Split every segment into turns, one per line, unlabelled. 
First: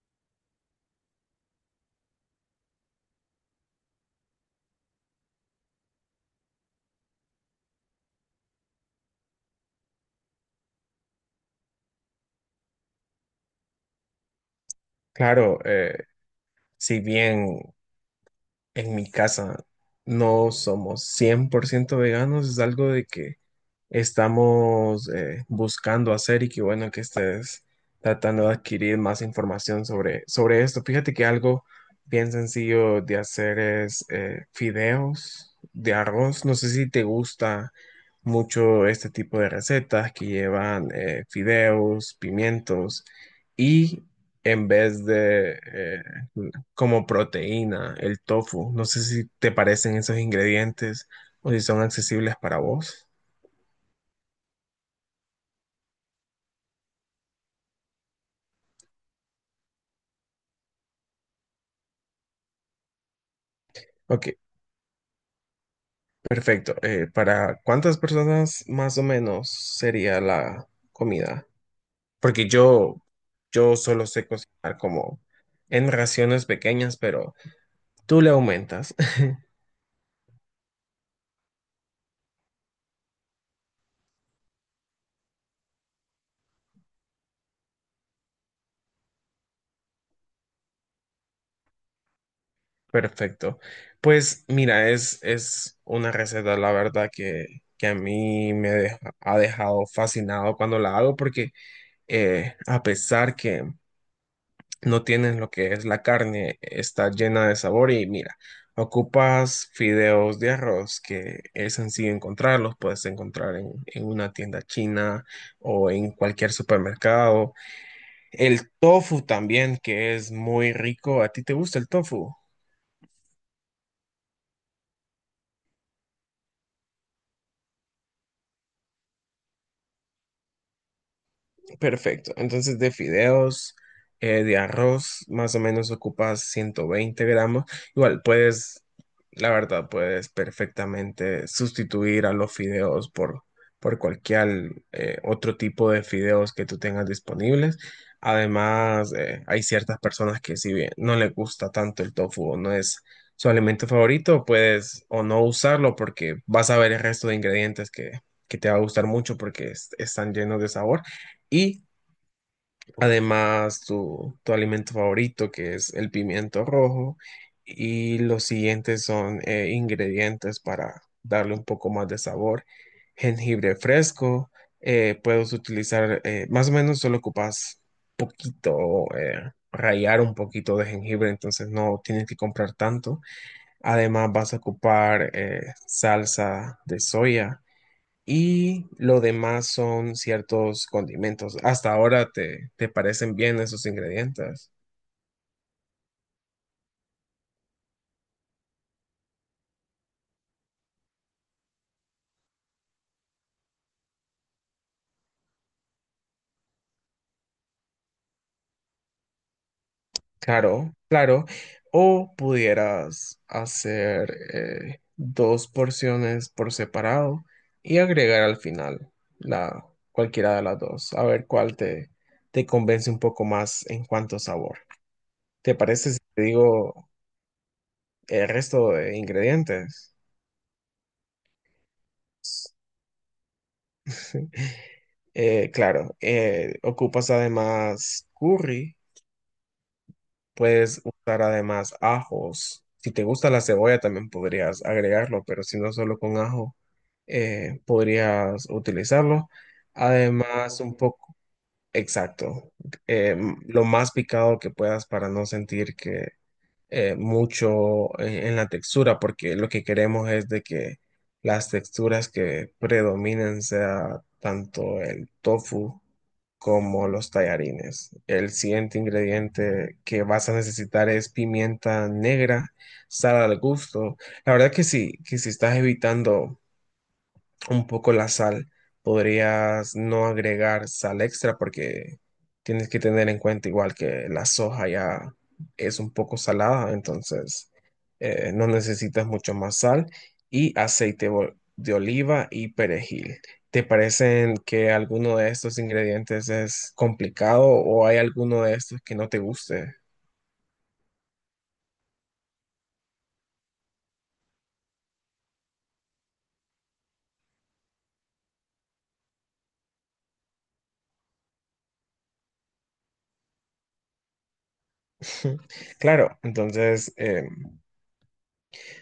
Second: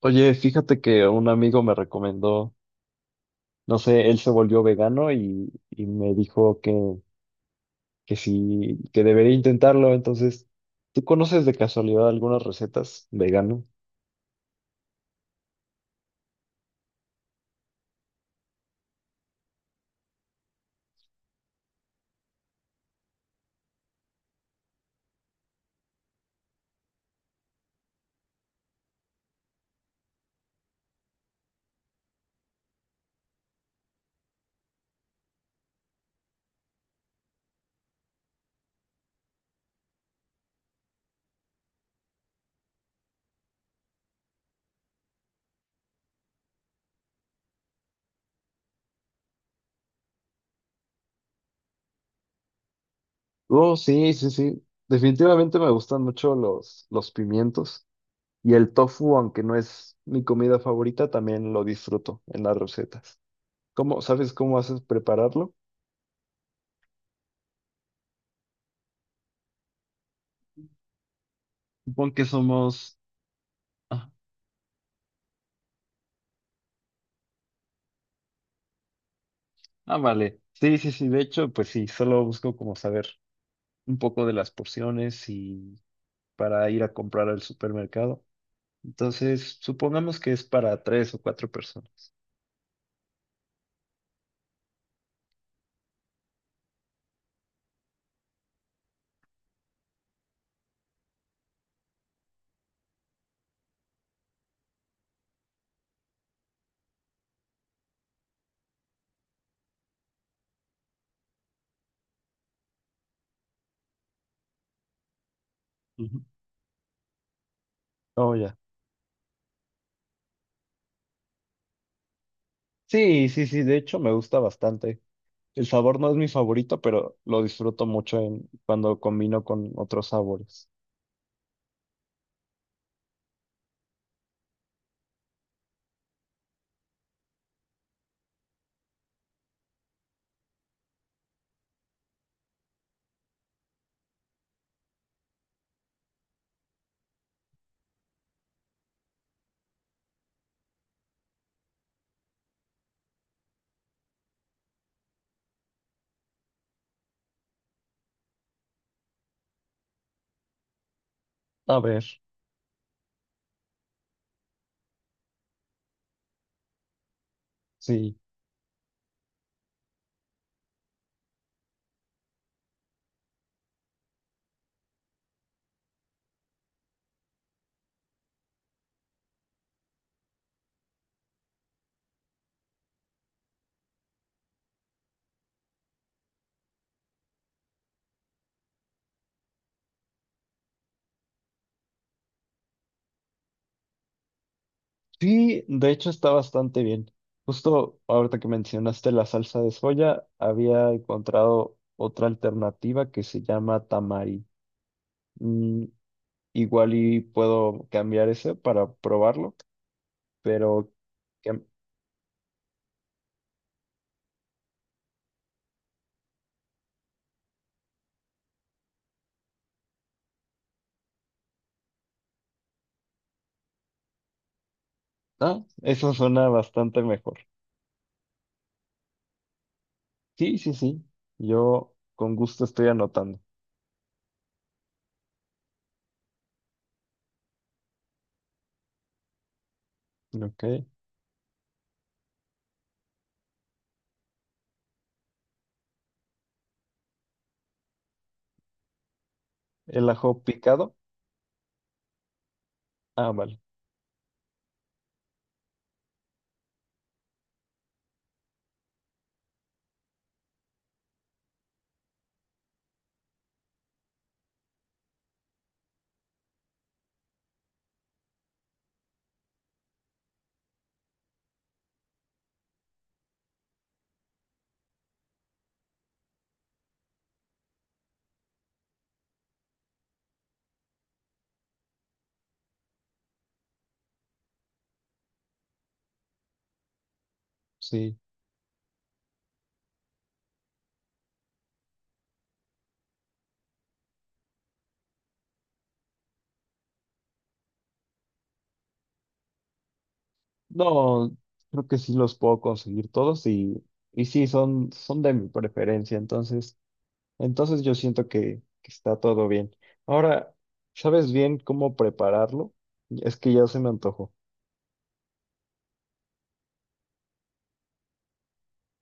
Oye, fíjate que un amigo me recomendó, no sé, él se volvió vegano y me dijo que sí, que debería intentarlo. Entonces, ¿tú conoces de casualidad algunas recetas vegano?
Claro, si bien en mi casa no somos 100% veganos, es algo de que estamos buscando hacer y que bueno que estés tratando de adquirir más información sobre esto. Fíjate que algo bien sencillo de hacer es fideos de arroz. No sé si te gusta mucho este tipo de recetas que llevan fideos, pimientos y en vez de como proteína, el tofu. No sé si te parecen esos ingredientes o si son accesibles para vos.
Oh, sí, sí, sí. Definitivamente me gustan mucho los pimientos y el tofu, aunque no es mi comida favorita, también lo disfruto en las recetas. ¿Cómo,
Ok,
sabes cómo haces prepararlo?
perfecto. ¿Para cuántas personas más o menos sería la comida?
Supongo que
Porque yo,
somos...
yo solo
Ah,
sé cocinar como en raciones pequeñas, pero tú le aumentas.
ah, vale. Sí, sí, sí. De hecho, pues sí, solo busco como saber un poco de las porciones y para ir a comprar al supermercado. Entonces, supongamos que es para tres o cuatro personas.
Perfecto. Pues mira, es una receta, la verdad, que a mí me ha dejado fascinado cuando la hago porque... a pesar que no tienes lo que es la carne, está llena de sabor y mira, ocupas fideos de arroz, que es sencillo encontrarlos, puedes encontrar en una tienda china o en
Ujú.
cualquier supermercado.
Oh, ya.
El tofu también, que es muy rico. ¿A ti te gusta el tofu?
Sí, sí, sí, de hecho me gusta bastante. El sabor no es mi favorito, pero lo disfruto mucho en, cuando combino con otros sabores.
Perfecto. Entonces, de fideos, de arroz, más o menos ocupas 120 gramos. Igual puedes, la verdad, puedes perfectamente sustituir a los fideos por cualquier otro tipo de fideos que tú tengas disponibles. Además, hay ciertas personas que si bien no les gusta tanto el tofu o no es su alimento favorito, puedes o no usarlo porque vas a ver el resto de ingredientes que te va a gustar mucho porque están llenos de sabor.
A
Y
ver,
además, tu alimento favorito, que es el pimiento rojo,
sí.
y los siguientes son ingredientes para darle un poco más de sabor. Jengibre fresco, puedes utilizar, más o menos solo ocupas poquito, rallar un poquito de jengibre, entonces no tienes que comprar tanto. Además, vas a ocupar salsa de soya y lo demás son ciertos condimentos. Hasta ahora te parecen bien esos ingredientes.
Sí, de hecho está bastante bien. Justo ahorita que mencionaste la salsa de soya, había encontrado otra alternativa que se llama tamari. Mm, Igual y puedo cambiar ese para probarlo, pero
Claro, claro.
que-
O pudieras hacer dos porciones por separado y agregar al final la, cualquiera de las dos. A ver te convence un poco más en cuanto a sabor.
ah,
¿Te
eso
parece si te
suena bastante
digo
mejor.
el resto de ingredientes?
Sí, sí, sí. Yo con gusto estoy anotando.
Claro, ocupas además curry.
Ok.
Puedes usar además ajos. Si te gusta la cebolla, también podrías agregarlo, pero si no solo con ajo, podrías utilizarlo.
El ajo
Además,
picado.
un poco, exacto,
Ah,
eh,
vale.
lo más picado que puedas para no sentir que, mucho en la textura, porque lo que queremos es de que las texturas que predominen sea tanto el tofu como los tallarines. El siguiente ingrediente que vas a necesitar es pimienta negra, sal al gusto. La verdad que sí, que si estás evitando un poco la sal. Podrías no agregar sal extra porque tienes que tener en cuenta igual que la soja ya es un poco salada, entonces
Sí.
no necesitas mucho más sal y aceite de oliva y perejil. ¿Te parecen que alguno de estos ingredientes es complicado o hay alguno de estos que no te guste?
No, creo que sí los puedo conseguir todos y sí, son, son de mi preferencia. Entonces, entonces yo siento que está todo bien. Ahora, ¿sabes bien cómo prepararlo? Es que ya se me antojó.
Claro, entonces...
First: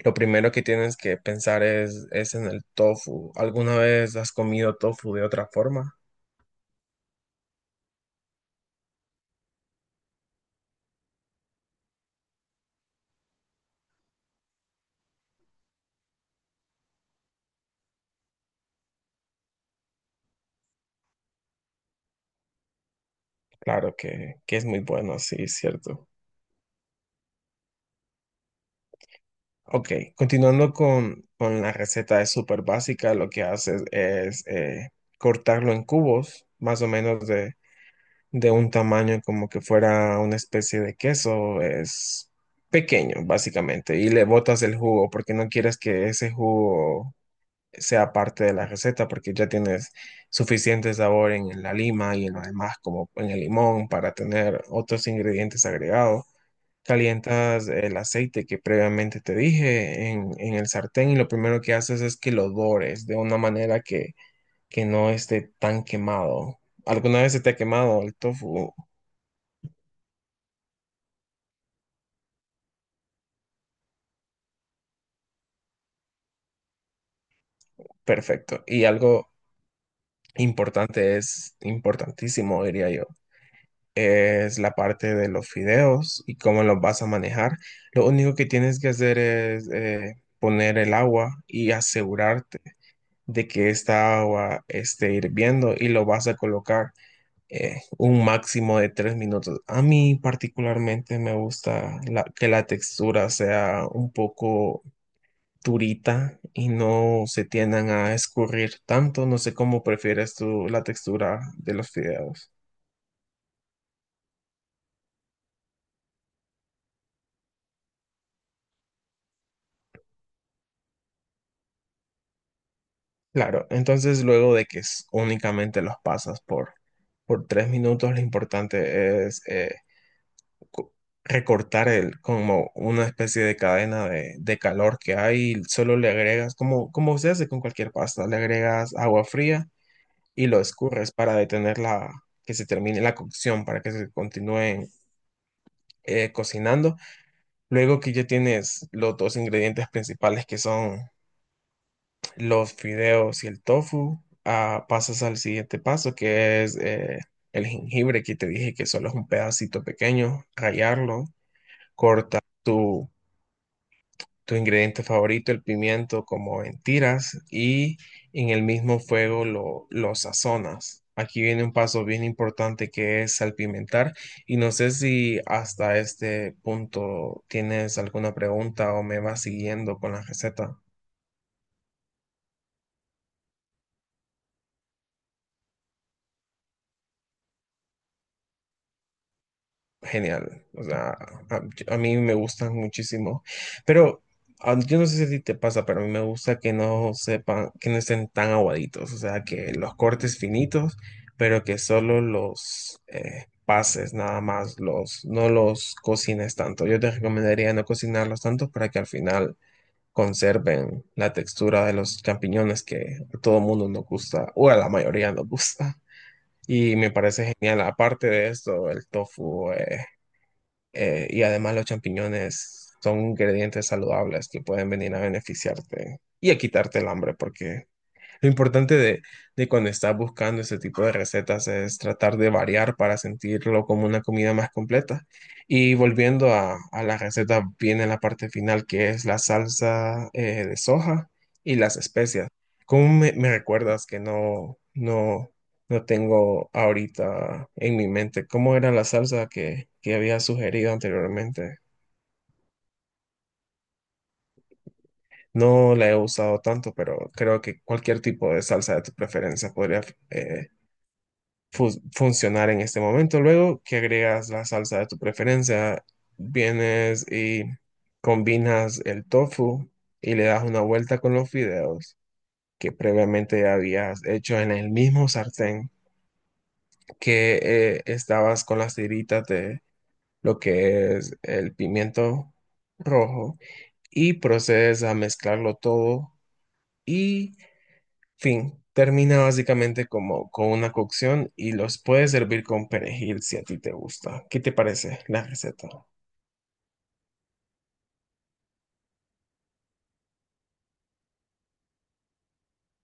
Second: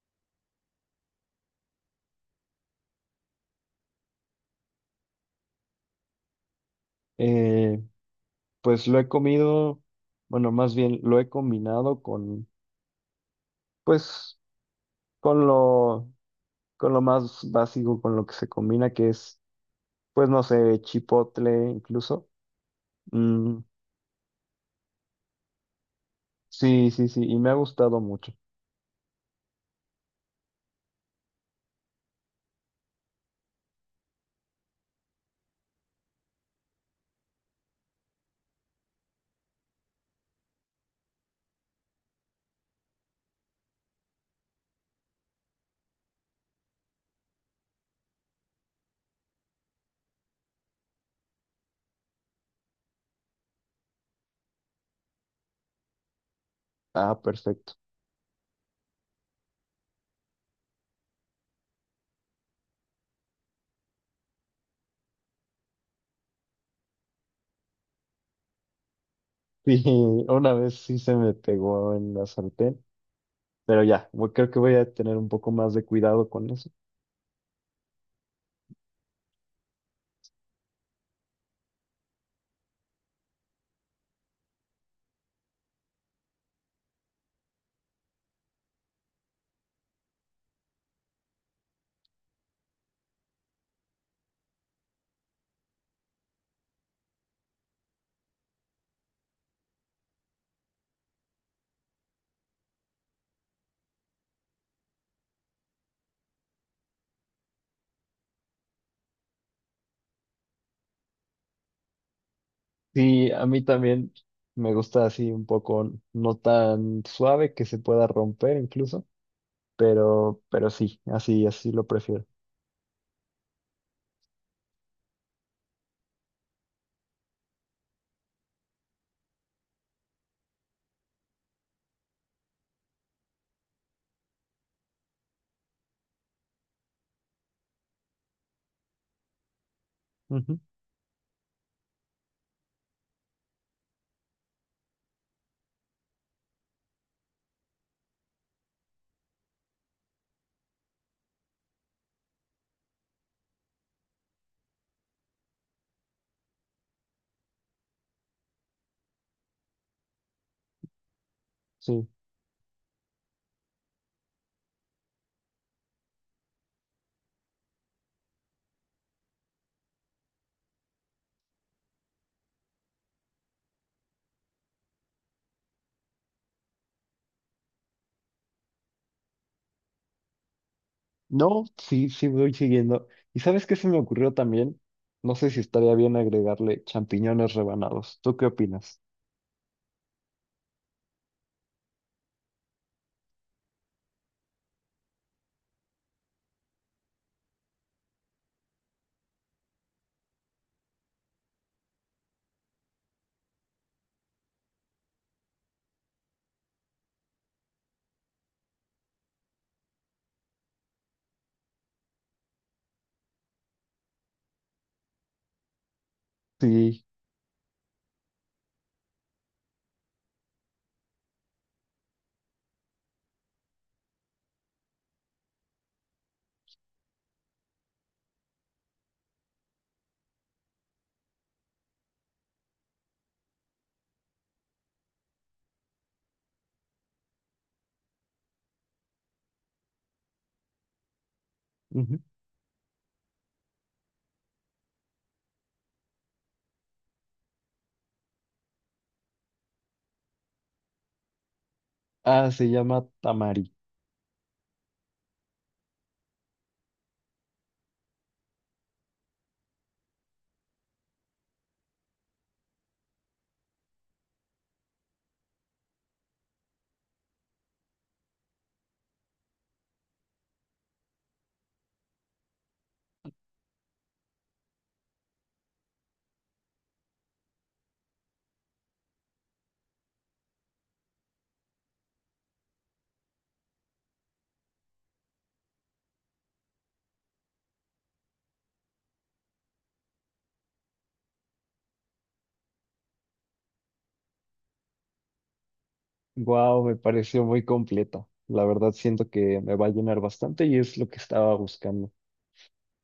lo primero que tienes que pensar es en el tofu. ¿Alguna vez has comido tofu de otra forma?
Eh, Pues lo he comido, bueno, más bien lo he combinado con, pues, con lo, con lo más básico, con lo que se combina, que es, pues, no sé, chipotle incluso. Mm,
Claro que es muy bueno, sí, es cierto.
sí, sí, sí, y me ha gustado mucho.
Ok, continuando con la receta, es súper básica. Lo que haces es cortarlo en cubos, más o menos de un tamaño como que fuera una especie de queso. Es pequeño, básicamente, y le botas el jugo porque no quieres que ese jugo sea parte de la receta porque ya tienes suficiente sabor en la lima y en lo demás como en el limón para tener otros ingredientes agregados.
Ah,
Calientas
perfecto.
el aceite que previamente te dije en el sartén y lo primero que haces es que lo dores de una manera que no esté tan quemado. ¿Alguna vez se te ha quemado el tofu?
Sí, una vez sí se me pegó en la sartén, pero ya, bueno, creo que voy a tener un poco más de cuidado con eso.
Perfecto. Y algo importante es importantísimo, diría yo, es la parte de los fideos y cómo los vas a manejar. Lo único que tienes que hacer es poner el agua y asegurarte de que esta agua esté hirviendo y lo vas a colocar un máximo de tres minutos. A mí particularmente me gusta que la textura sea un poco durita y no se tiendan a escurrir tanto. No sé cómo prefieres tú la textura de los fideos.
Sí, a mí también me gusta así un poco, no tan suave que se pueda romper incluso. Pero sí, así, así lo prefiero.
Claro, entonces luego de que únicamente los pasas por tres minutos, lo importante es co- recortar el, como una especie de cadena de calor que hay, y solo le agregas, como, como se hace con cualquier pasta, le agregas agua fría y
Ujú,
lo escurres para detener que se termine la cocción, para que se continúen cocinando. Luego que ya tienes los dos ingredientes principales que son los fideos y el tofu, ah, pasas al siguiente paso, que es el jengibre, que te dije que solo es un pedacito pequeño, rallarlo,
sí.
corta tu ingrediente favorito, el pimiento, como en tiras, y en el mismo fuego lo sazonas. Aquí viene un paso bien importante que es salpimentar, y no sé si hasta este punto tienes alguna pregunta o me vas siguiendo con la receta.
No, sí, sí voy siguiendo. ¿Y sabes qué se me ocurrió también? No sé si estaría bien agregarle champiñones rebanados. ¿Tú qué opinas?
Genial. O sea, a, a mí me gustan muchísimo. Pero ah, yo no sé si a ti te pasa, pero a mí me gusta que no sepan, que no estén tan aguaditos. O sea, que los cortes finitos, pero que solo los pases nada más, los, no los cocines tanto. Yo te recomendaría no cocinarlos tanto para que al final conserven la textura de los champiñones que a todo mundo nos gusta, o a la mayoría nos gusta. Y
Sí.
me parece genial, aparte de esto, el tofu. Y además los champiñones son ingredientes saludables que pueden venir a beneficiarte y a quitarte el hambre, porque lo importante de cuando estás buscando este tipo de recetas es tratar de variar para sentirlo como una comida más completa. Y volviendo a la receta, viene la parte final que es la salsa de soja y las
Ujú.
especias. ¿Cómo me recuerdas que no tengo ahorita en mi mente? ¿Cómo era la salsa que había sugerido anteriormente?
Ah, se llama tamari.
No la he usado tanto, pero creo que cualquier tipo de salsa de tu preferencia podría eh, fu- funcionar en este momento. Luego que agregas la salsa de tu preferencia, vienes y combinas el tofu y le das una vuelta con los fideos que previamente ya habías hecho en el mismo sartén que estabas con las tiritas de lo que es el pimiento rojo y procedes a mezclarlo todo y fin, termina básicamente como con una cocción y los puedes servir con perejil si a ti te gusta. ¿Qué te parece la receta?
Wow, me pareció muy completa. La verdad siento que me va a llenar bastante y es lo que estaba buscando.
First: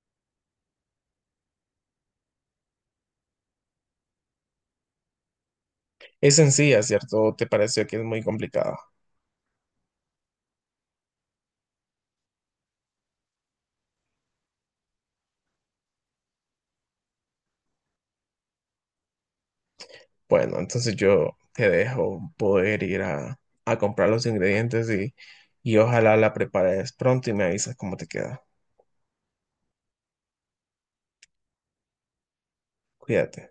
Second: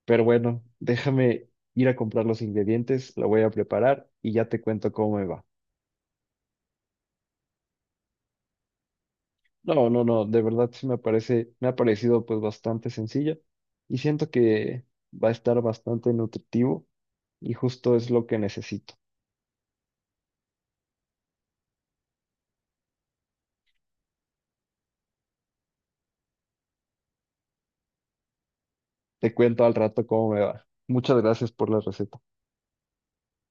Pero bueno, déjame ir a comprar los ingredientes, lo voy a preparar y ya te cuento cómo me va.
Es sencilla, ¿cierto? ¿Te pareció que es muy complicada?
No, no, no, de verdad sí me parece, me ha parecido pues bastante sencillo y siento que va a estar bastante nutritivo y justo es lo que necesito.
Bueno, entonces yo te dejo poder ir a comprar los ingredientes y ojalá la prepares pronto y me avisas cómo te queda.
Te cuento al rato cómo me va. Muchas gracias por la receta.
Cuídate.